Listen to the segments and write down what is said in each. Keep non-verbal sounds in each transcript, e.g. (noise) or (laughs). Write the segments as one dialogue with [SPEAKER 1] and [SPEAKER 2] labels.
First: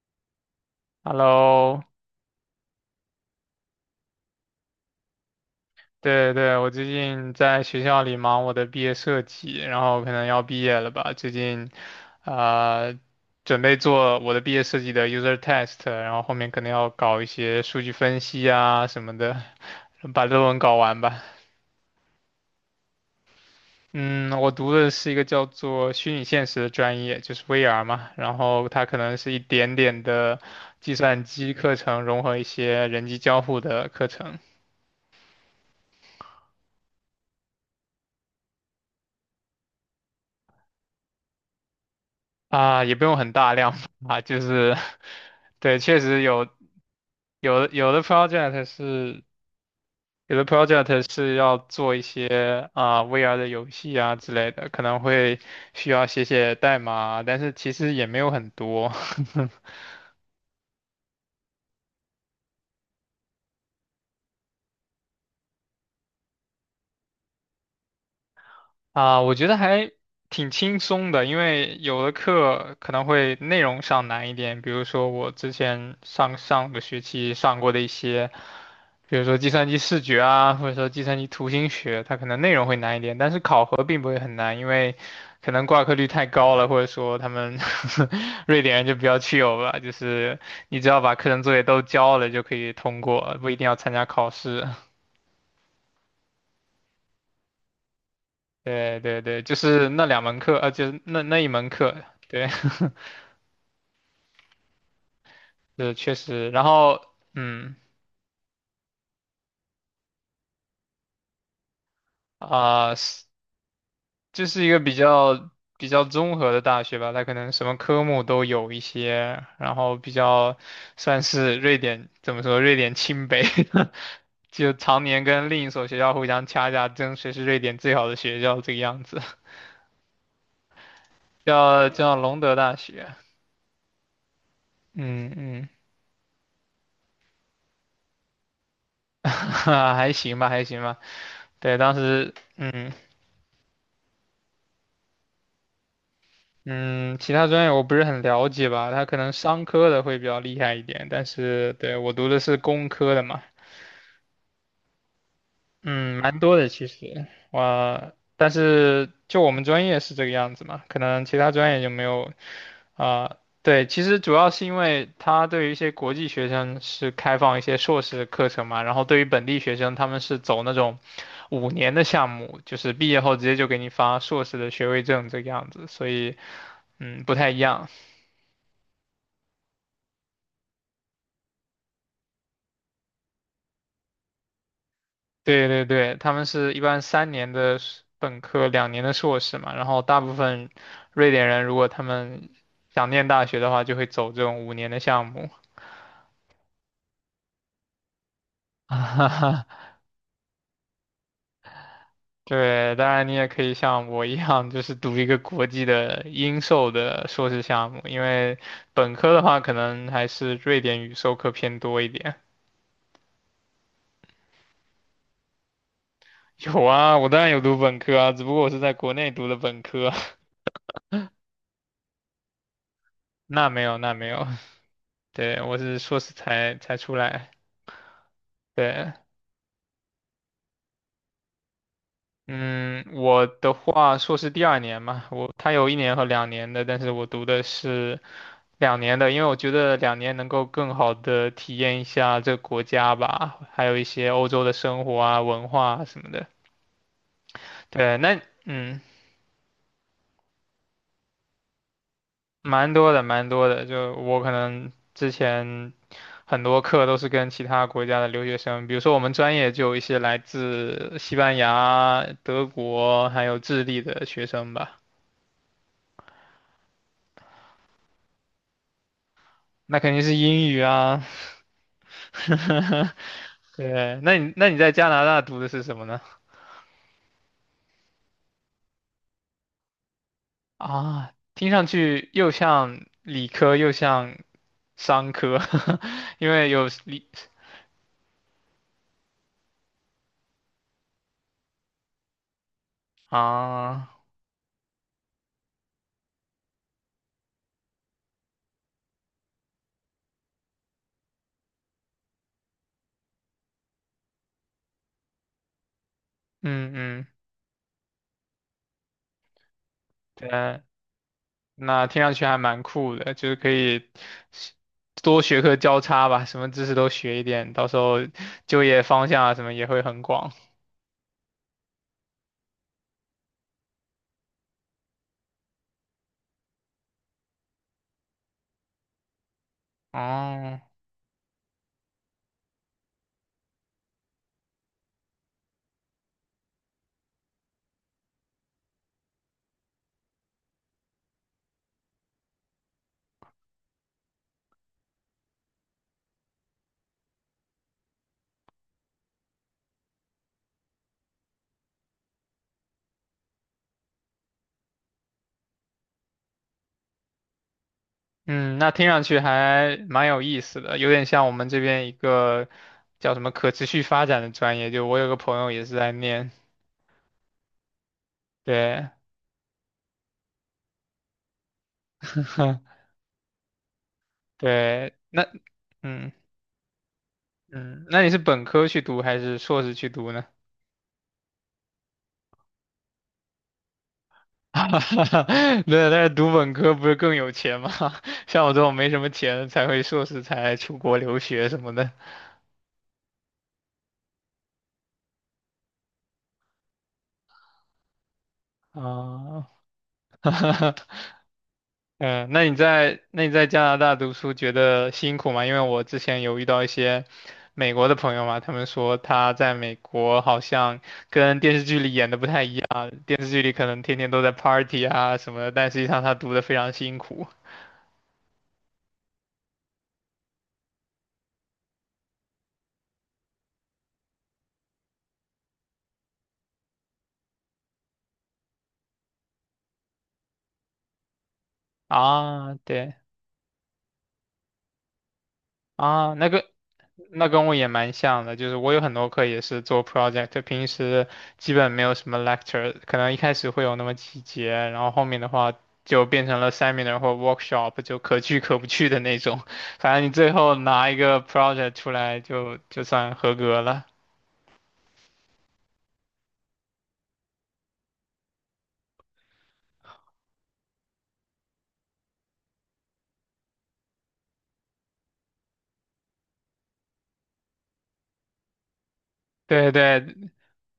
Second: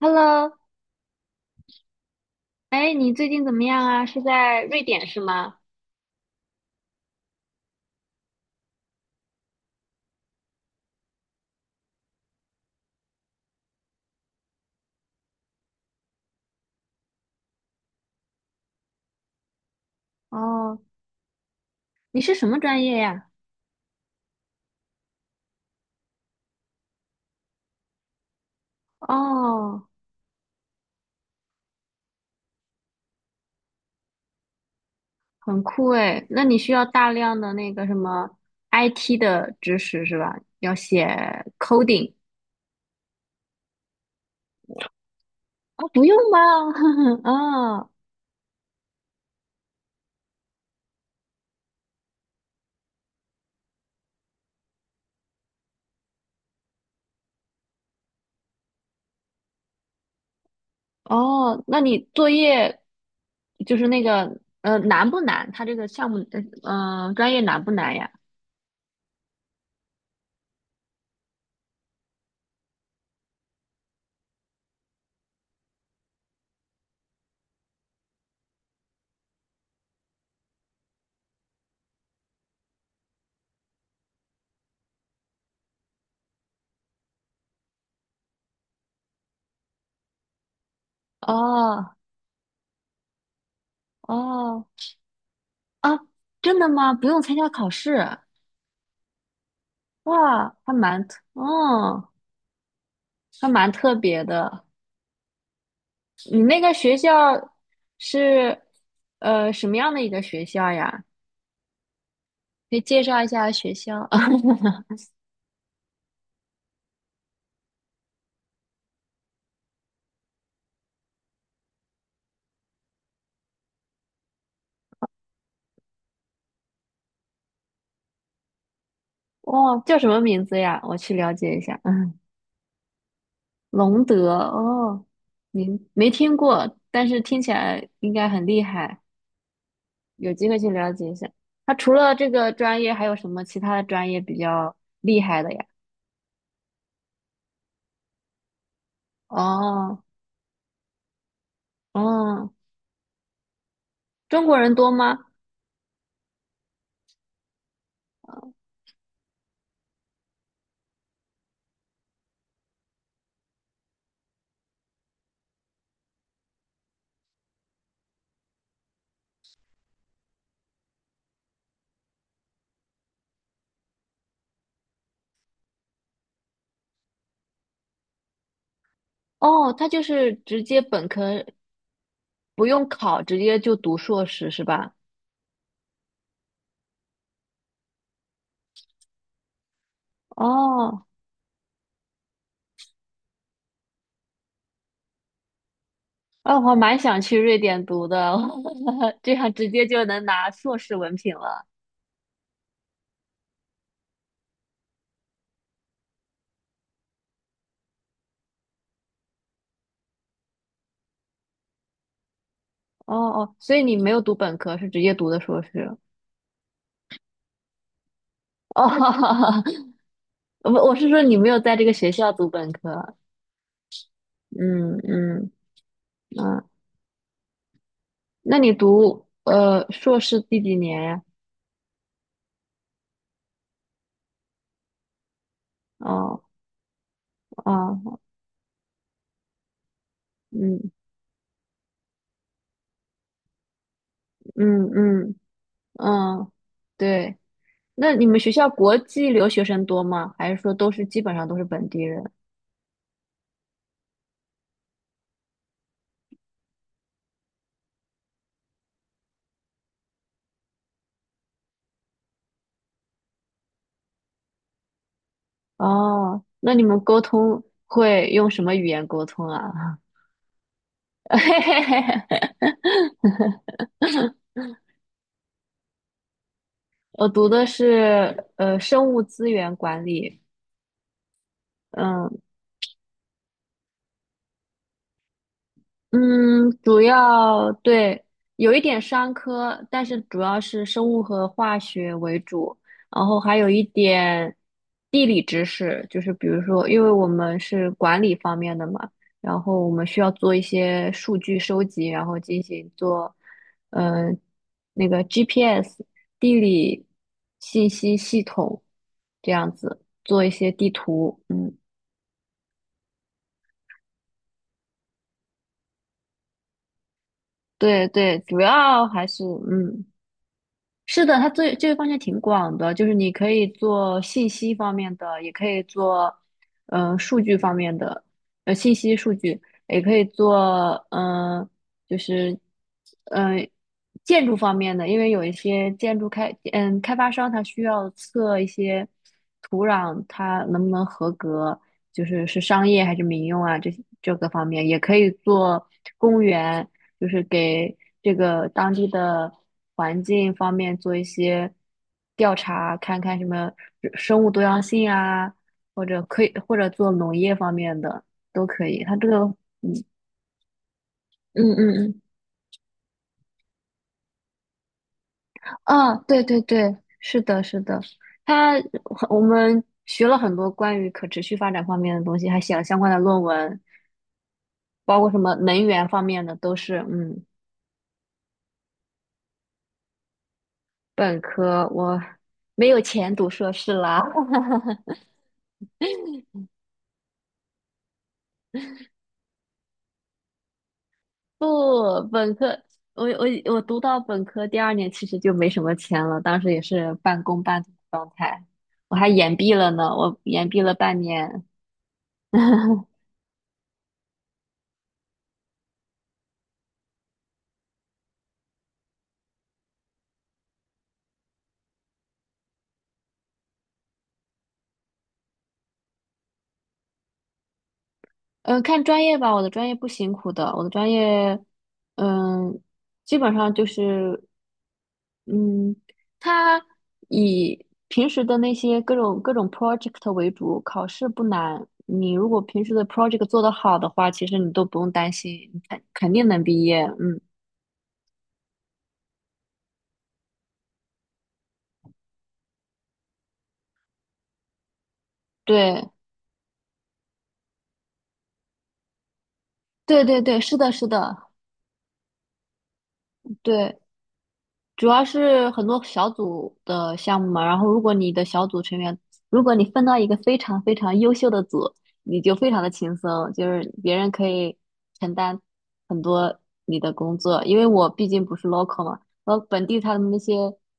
[SPEAKER 1] Hello，
[SPEAKER 2] Hello,
[SPEAKER 1] 哎，你最近怎么样啊？是在瑞典是吗？
[SPEAKER 2] 对对，我最近在学校里忙我的毕业设计，然后可能要毕业了吧。最近，呃，准备做我的毕业设计的 user test,然后后面可能要搞一些数据分析啊什么的，把论文搞
[SPEAKER 1] 哦，
[SPEAKER 2] 完吧。
[SPEAKER 1] 你是什么专业呀？
[SPEAKER 2] 嗯，我读的是一个叫做虚拟现实的专业，就是 VR 嘛，然后它可能是一点
[SPEAKER 1] 哦，
[SPEAKER 2] 点的计算机课程融合一些人机交互的课程。
[SPEAKER 1] 很酷哎，那你需要大量的那个什么 IT 的知识是吧？要写 coding
[SPEAKER 2] 啊，也不用很大量啊，(laughs) 就是，(laughs) 对，
[SPEAKER 1] 哦，
[SPEAKER 2] 确
[SPEAKER 1] 不用
[SPEAKER 2] 实
[SPEAKER 1] 吧？
[SPEAKER 2] 有
[SPEAKER 1] (laughs)
[SPEAKER 2] 有的
[SPEAKER 1] 啊？
[SPEAKER 2] 有的 project 是有的 project 是要做一些啊、VR 的游戏啊之类的，可能会需要写写代码啊但是其实也没有很多。(laughs)
[SPEAKER 1] 哦，那你作业就是那个难不难？它这个项目专业难不难呀？
[SPEAKER 2] 啊，我觉得还挺轻松的，因为有的课可能会内容上难一点，比如说我之前上个学期上过的一些，比如说计算机视觉啊，或者说计算机图形学，它可能内容会难一点，但是考核并不会很难，因为可能挂科率太高了，或者说他们 (laughs) 瑞典人就比较 c h 吧，就是你只要把课程作业都
[SPEAKER 1] 哦
[SPEAKER 2] 交了就可以通过，不一定要参加考试。
[SPEAKER 1] 哦啊，真的吗？不用参加考试？
[SPEAKER 2] 对对对，就是那两门
[SPEAKER 1] 哇，
[SPEAKER 2] 课，就是那一门课对，(laughs)
[SPEAKER 1] 还蛮特别的。
[SPEAKER 2] 是确
[SPEAKER 1] 你
[SPEAKER 2] 实，
[SPEAKER 1] 那
[SPEAKER 2] 然
[SPEAKER 1] 个学
[SPEAKER 2] 后，
[SPEAKER 1] 校
[SPEAKER 2] 嗯，
[SPEAKER 1] 是什么样的一个学校呀？可以
[SPEAKER 2] 啊、
[SPEAKER 1] 介绍一
[SPEAKER 2] 是
[SPEAKER 1] 下学校。
[SPEAKER 2] 就是一个比
[SPEAKER 1] (laughs)
[SPEAKER 2] 较比较综合的大学吧，它可能什么科目都有一些，然后比较算是瑞典怎么说，瑞典清北，(laughs) 就常年跟另一所学校互相掐架，争谁是瑞典最好的学校这个样子，
[SPEAKER 1] 哦，叫什么名字呀？我去了
[SPEAKER 2] (laughs)
[SPEAKER 1] 解一下。(laughs)
[SPEAKER 2] 叫
[SPEAKER 1] 嗯，
[SPEAKER 2] 隆德大学，
[SPEAKER 1] 隆德哦，
[SPEAKER 2] 嗯嗯，
[SPEAKER 1] 您没听过，但是听起来应该很厉害，
[SPEAKER 2] (laughs) 还
[SPEAKER 1] 有
[SPEAKER 2] 行吧，
[SPEAKER 1] 机会
[SPEAKER 2] 还
[SPEAKER 1] 去
[SPEAKER 2] 行
[SPEAKER 1] 了
[SPEAKER 2] 吧，
[SPEAKER 1] 解一下。它
[SPEAKER 2] 对，
[SPEAKER 1] 除
[SPEAKER 2] 当
[SPEAKER 1] 了这
[SPEAKER 2] 时。
[SPEAKER 1] 个专
[SPEAKER 2] 嗯，
[SPEAKER 1] 业，还有什么其他的专业比较厉害的呀？
[SPEAKER 2] 嗯，其他专业我不是很了解吧，他可能商科的
[SPEAKER 1] 哦，
[SPEAKER 2] 会比较厉害一点，但是对，我读的
[SPEAKER 1] 哦，
[SPEAKER 2] 是工科的嘛，
[SPEAKER 1] 中国人多吗？
[SPEAKER 2] 嗯，蛮多的其实，我，但是就我们专业是这个样子嘛，可能其他专业就没有啊，对，其实主要是因为他对于一些国际学生是开放一些硕士课程嘛，然后对于本地学生他们是走那种五年的项目，就是毕业后直接就给你发硕士的学位证这个样子，所以嗯不太一样。
[SPEAKER 1] 哦，他就是直接本科不用考，直接就读硕士是吧？
[SPEAKER 2] 对对对，他们是一般3年的硕本科，2年的硕士嘛。然后大部分
[SPEAKER 1] 哦，
[SPEAKER 2] 瑞典人，如果他们想念大学的话，就会走这种五年的项目。
[SPEAKER 1] 哎，我还蛮想去瑞典读的，(laughs) 这样
[SPEAKER 2] (laughs)
[SPEAKER 1] 直接就能拿硕士文凭了。
[SPEAKER 2] 对，当然你也可以像我一样，就是读一个国际的英授的硕士项目，因为本科的话，可能还是瑞典语授课偏多一点。
[SPEAKER 1] 哦哦，所以你没有读本科，是直接读的硕士。
[SPEAKER 2] (laughs) 有啊，我当然有读本科啊，只不过我是在国内读的
[SPEAKER 1] 哦，
[SPEAKER 2] 本
[SPEAKER 1] (laughs)
[SPEAKER 2] 科。
[SPEAKER 1] 我是说你没有在这个学校读本科。
[SPEAKER 2] (laughs) 那没有，那没有，
[SPEAKER 1] 嗯
[SPEAKER 2] (laughs)
[SPEAKER 1] 嗯
[SPEAKER 2] 对，我是硕士
[SPEAKER 1] 啊，
[SPEAKER 2] 才出来。
[SPEAKER 1] 那你
[SPEAKER 2] 对，
[SPEAKER 1] 读硕士第几年呀？
[SPEAKER 2] 嗯，我的话，硕士第2年嘛，我他有一年和
[SPEAKER 1] 哦
[SPEAKER 2] 两年的，但是我读的
[SPEAKER 1] 哦，
[SPEAKER 2] 是两年的，因为我觉得2年能够
[SPEAKER 1] 嗯
[SPEAKER 2] 更好的体验一下这个国家吧，还有一些欧洲的
[SPEAKER 1] 嗯
[SPEAKER 2] 生活
[SPEAKER 1] 嗯
[SPEAKER 2] 啊、文化啊什么的。
[SPEAKER 1] 嗯，对。那
[SPEAKER 2] 对，
[SPEAKER 1] 你
[SPEAKER 2] 那
[SPEAKER 1] 们学校国
[SPEAKER 2] 嗯，
[SPEAKER 1] 际留学生多吗？还是说都是基本上都是本地人？
[SPEAKER 2] 蛮多的，蛮多的。就我可能之前很多课都是跟其他国家的留学生，比如说我们专业就有一些来自西班牙、德国还有智利的学生吧。
[SPEAKER 1] 哦，那你们沟通会用什么语言沟通
[SPEAKER 2] 那
[SPEAKER 1] 啊？
[SPEAKER 2] 肯定是英语啊，
[SPEAKER 1] (laughs)
[SPEAKER 2] (laughs) 对，那你在加拿大读的是什么呢？
[SPEAKER 1] 我读的是生物资源管理，
[SPEAKER 2] 啊，听上去
[SPEAKER 1] 嗯。
[SPEAKER 2] 又像理科又像商科，(laughs) 因为
[SPEAKER 1] 嗯，
[SPEAKER 2] 有
[SPEAKER 1] 主
[SPEAKER 2] 理
[SPEAKER 1] 要对，有一点商科，但是主要是生物和化学为主，然后还有一
[SPEAKER 2] 啊，
[SPEAKER 1] 点地理知识，就是比如说，因为我们是管理方面的嘛，然后我们需要做一些数据收集，然后进行做，嗯、那个 GPS 地
[SPEAKER 2] 嗯
[SPEAKER 1] 理
[SPEAKER 2] 嗯，
[SPEAKER 1] 信息系统这样子做一些
[SPEAKER 2] 对，
[SPEAKER 1] 地图，嗯，
[SPEAKER 2] 那听上去还蛮酷的，就是可以多学科交叉吧，什么知识都学一点，到时
[SPEAKER 1] 对
[SPEAKER 2] 候
[SPEAKER 1] 对，主
[SPEAKER 2] 就业
[SPEAKER 1] 要还
[SPEAKER 2] 方向
[SPEAKER 1] 是
[SPEAKER 2] 啊什么也会
[SPEAKER 1] 嗯。
[SPEAKER 2] 很广。
[SPEAKER 1] 是的，它最这个方向挺广的，就是你可以做信息方面的，也可以做，数据方面的，信息数据，也可以
[SPEAKER 2] 哦，
[SPEAKER 1] 做，就是，嗯、呃建筑方面的，因为有一些建筑开，嗯，开发商他需要测一些土壤它能不能合格，就是是商业还是民用啊，这个方面也可以做公园，就是给这个当地的环境方面做一些调查，看看什么生物多样性啊，或者可以或者做农业方面的都
[SPEAKER 2] 嗯，
[SPEAKER 1] 可
[SPEAKER 2] 那
[SPEAKER 1] 以。
[SPEAKER 2] 听
[SPEAKER 1] 它
[SPEAKER 2] 上
[SPEAKER 1] 这
[SPEAKER 2] 去
[SPEAKER 1] 个，
[SPEAKER 2] 还蛮有意思的，有点像我们
[SPEAKER 1] 嗯
[SPEAKER 2] 这
[SPEAKER 1] 嗯
[SPEAKER 2] 边一
[SPEAKER 1] 嗯，
[SPEAKER 2] 个叫什么可持续发展的专业，就我有个朋友也是在
[SPEAKER 1] 啊，对
[SPEAKER 2] 念，
[SPEAKER 1] 对对，是的，是的，它
[SPEAKER 2] 对，
[SPEAKER 1] 我们学了很多关于可持续发展方面的东西，还写了
[SPEAKER 2] (laughs)
[SPEAKER 1] 相关的论文，
[SPEAKER 2] 对，
[SPEAKER 1] 包括什
[SPEAKER 2] 那，
[SPEAKER 1] 么能源方
[SPEAKER 2] 嗯
[SPEAKER 1] 面的都是，嗯，
[SPEAKER 2] 嗯，那你是本科去读还是硕士去读呢？
[SPEAKER 1] 本科我没有钱读硕士啦。(laughs)
[SPEAKER 2] (laughs) 对，但是读本科不是更有钱吗？(laughs) 像我这种没什么钱的才会硕士才出国留学什么的
[SPEAKER 1] 不，本科我我我读到本科第二年，其实就没什么钱了，当时也是半工半读的状态，我还延
[SPEAKER 2] 啊。
[SPEAKER 1] 毕了呢，我延毕了
[SPEAKER 2] (laughs)
[SPEAKER 1] 半年。
[SPEAKER 2] 嗯，那你
[SPEAKER 1] (laughs)
[SPEAKER 2] 在那你在加拿大读书觉得辛苦吗？因为我之前有遇到一些美国的朋友嘛，他们说他在美国好像跟电视剧里演的不太一样，电视剧里可能天天都在 party 啊什么的，但实际上他读的非常辛苦
[SPEAKER 1] 嗯，看专业吧，我的专业不辛苦的，我的专业，嗯，基本上就是，嗯，它以平时的那些各种 project 为主，考试不难。你如果
[SPEAKER 2] 啊。
[SPEAKER 1] 平时的
[SPEAKER 2] 对
[SPEAKER 1] project 做得好的话，其实你都不用担心，你肯肯
[SPEAKER 2] 啊，
[SPEAKER 1] 定
[SPEAKER 2] 那
[SPEAKER 1] 能
[SPEAKER 2] 个。
[SPEAKER 1] 毕业。嗯，
[SPEAKER 2] 那跟我也蛮像的，就是我有很多课也是做 project,平时基本没有什么 lecture,可能一开始会有那么几节，然后后面的话
[SPEAKER 1] 对。
[SPEAKER 2] 就变成了 seminar 或 workshop,就可去可不去的那种。(laughs) 反正
[SPEAKER 1] 对
[SPEAKER 2] 你
[SPEAKER 1] 对
[SPEAKER 2] 最
[SPEAKER 1] 对，
[SPEAKER 2] 后
[SPEAKER 1] 是的，是
[SPEAKER 2] 拿一
[SPEAKER 1] 的，
[SPEAKER 2] 个 project 出来就算合格
[SPEAKER 1] 对，
[SPEAKER 2] 了。
[SPEAKER 1] 主要是很多小组的项目嘛。然后，如果你的小组成员，如果你分到一个非常非常优秀的组，你就非常的轻松，就是别人可以承担很多你的工作。因为我毕竟不是 local 嘛，然后本
[SPEAKER 2] 对
[SPEAKER 1] 地他们那
[SPEAKER 2] 对
[SPEAKER 1] 些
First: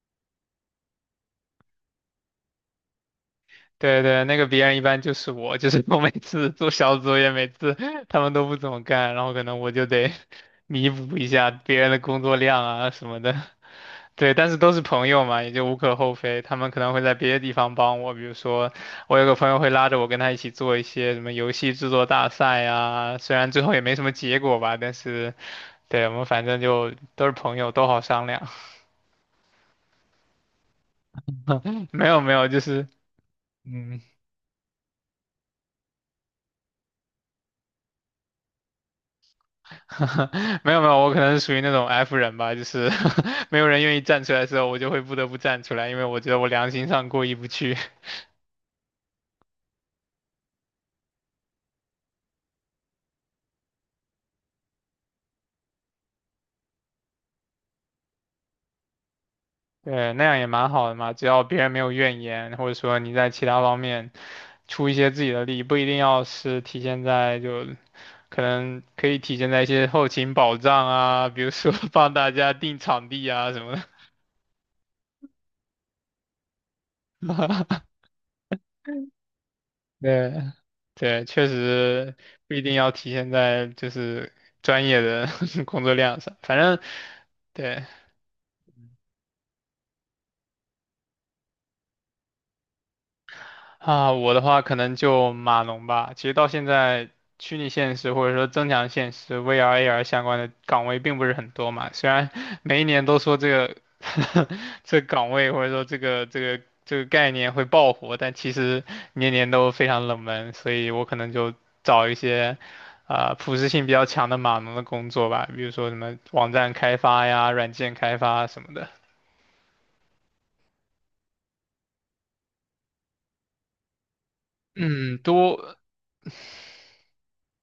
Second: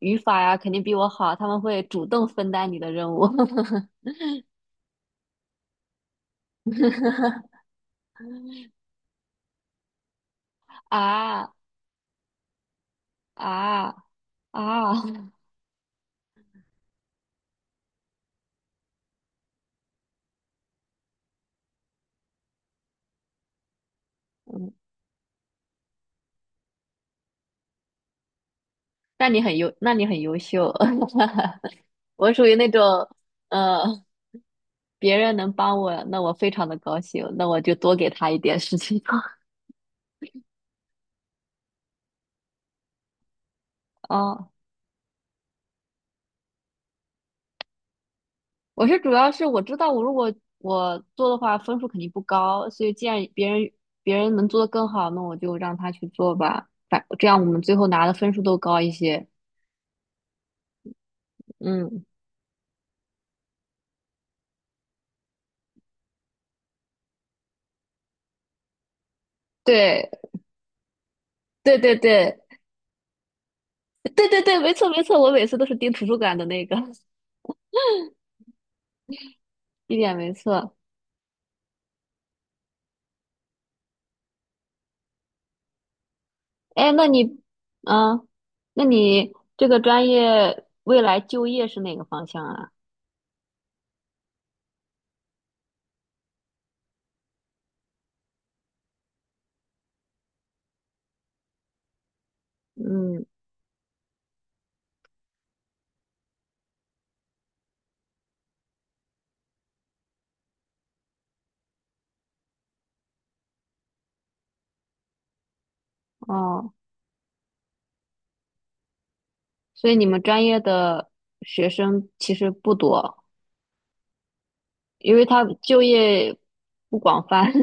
[SPEAKER 1] 语法呀，肯定比我好，他们会主动分担你的任务。
[SPEAKER 2] 对对，那个别人一般就是我，就是 (laughs) 我每次做小组作业，每
[SPEAKER 1] (laughs)
[SPEAKER 2] 次他们都不怎么干，然后可能我就得 (laughs) 弥补一下
[SPEAKER 1] 啊
[SPEAKER 2] 别人的工作量啊什么的。
[SPEAKER 1] 啊
[SPEAKER 2] 对，但是都是朋友
[SPEAKER 1] 啊！
[SPEAKER 2] 嘛，也就无可厚非。他们可能会在别的地方帮我，比如说我有个朋友会拉着我跟他一起做一些什么游戏制作大赛呀，虽然最后也没什么结果
[SPEAKER 1] (laughs)
[SPEAKER 2] 吧，但是，对，我们反正就都是朋友，都好商量。
[SPEAKER 1] 那你很优秀。(laughs)
[SPEAKER 2] (laughs) 没有没
[SPEAKER 1] 我属
[SPEAKER 2] 有，
[SPEAKER 1] 于
[SPEAKER 2] 就
[SPEAKER 1] 那种，
[SPEAKER 2] 是嗯，
[SPEAKER 1] 呃，别人能帮我，那我非常的高兴，那我就多给他一点事情做。
[SPEAKER 2] (laughs) 没有没有，我可能是属于那种 F 人吧，就是 (laughs) 没有人愿意
[SPEAKER 1] (laughs)
[SPEAKER 2] 站出来的
[SPEAKER 1] 哦，
[SPEAKER 2] 时候，我就会不得不站出来，因为我觉得我良心上过意不去。
[SPEAKER 1] 我主要是我知道，如果我做的话，分数肯定不高，所以既然别人能做得更好，那我就让他去做吧，反这样我们最后拿的分数都高一些。
[SPEAKER 2] 对，那样也蛮好的嘛，只要别人没有
[SPEAKER 1] 嗯，
[SPEAKER 2] 怨言，或者说你在其他方面出一些自己的力，不一定要是体现在就可能可以体现在一些后
[SPEAKER 1] 对，
[SPEAKER 2] 勤保障啊，比如说
[SPEAKER 1] 对
[SPEAKER 2] (laughs)
[SPEAKER 1] 对
[SPEAKER 2] 帮大
[SPEAKER 1] 对，
[SPEAKER 2] 家订场地啊什么的。
[SPEAKER 1] 对对对，没错没错，我每次都是盯图书馆的那个，(laughs) 一点
[SPEAKER 2] 对，
[SPEAKER 1] 没错。
[SPEAKER 2] 对，确实不一定要体现在就是专业的 (laughs) 工作量上，反正
[SPEAKER 1] 哎，那你，
[SPEAKER 2] 对。
[SPEAKER 1] 嗯，那你这个专业未来就业是哪个方向啊？
[SPEAKER 2] 啊，我的话可能就码农吧。其实到现在，虚拟现实或者说增强现实 VR、AR 相关的岗位并不是很多嘛。虽然每一年都
[SPEAKER 1] 嗯，
[SPEAKER 2] 说这个 (laughs) 这个岗位或者说这个概念会爆火，但其实年年都非常冷门。所以我可能就找一些啊、普适性比较强的码农的工作吧，比如说什么网站
[SPEAKER 1] 哦，
[SPEAKER 2] 开发呀、软件开发什么的。
[SPEAKER 1] 所以你们专业的学生其实不多，因
[SPEAKER 2] 嗯，
[SPEAKER 1] 为他
[SPEAKER 2] 多。
[SPEAKER 1] 就业不广泛。(laughs)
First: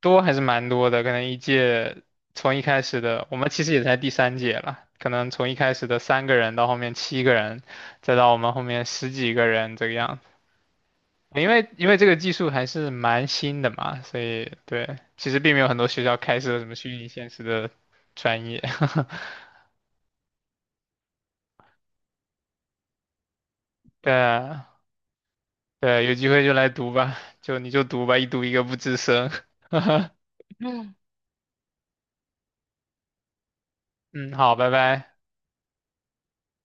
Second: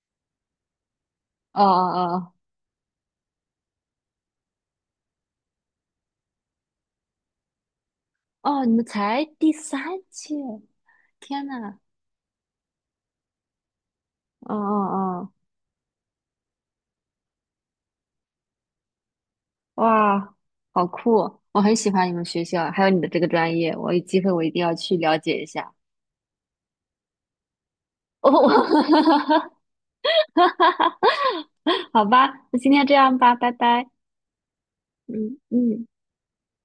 [SPEAKER 2] 多还是蛮多的，可能一
[SPEAKER 1] 哦
[SPEAKER 2] 届
[SPEAKER 1] 哦
[SPEAKER 2] 从一开始的，我们其实也才第3届了，可能从一开始的3个人到后面7个人，再到我们
[SPEAKER 1] 哦，
[SPEAKER 2] 后
[SPEAKER 1] 哦，你
[SPEAKER 2] 面
[SPEAKER 1] 们
[SPEAKER 2] 十
[SPEAKER 1] 才
[SPEAKER 2] 几个
[SPEAKER 1] 第
[SPEAKER 2] 人
[SPEAKER 1] 三
[SPEAKER 2] 这个样
[SPEAKER 1] 届，
[SPEAKER 2] 子。
[SPEAKER 1] 天
[SPEAKER 2] 因为
[SPEAKER 1] 呐，
[SPEAKER 2] 因为这个技术还是蛮新的嘛，所以
[SPEAKER 1] 哦
[SPEAKER 2] 对，其
[SPEAKER 1] 哦
[SPEAKER 2] 实并没有很多学校开设什么虚拟现实的专业。(laughs)
[SPEAKER 1] 哦，哇，好酷哦！我很喜欢你们学校，还有你的这个专业，我有
[SPEAKER 2] 对
[SPEAKER 1] 机会我一定
[SPEAKER 2] 啊
[SPEAKER 1] 要去了解一下。
[SPEAKER 2] 对啊有机会就来读吧，就你就读吧，
[SPEAKER 1] (laughs)
[SPEAKER 2] 一读一个不吱
[SPEAKER 1] 哦，
[SPEAKER 2] 声。(laughs)
[SPEAKER 1] 好吧，那今天这样吧，拜拜。
[SPEAKER 2] 嗯，好，拜拜。
[SPEAKER 1] 嗯嗯。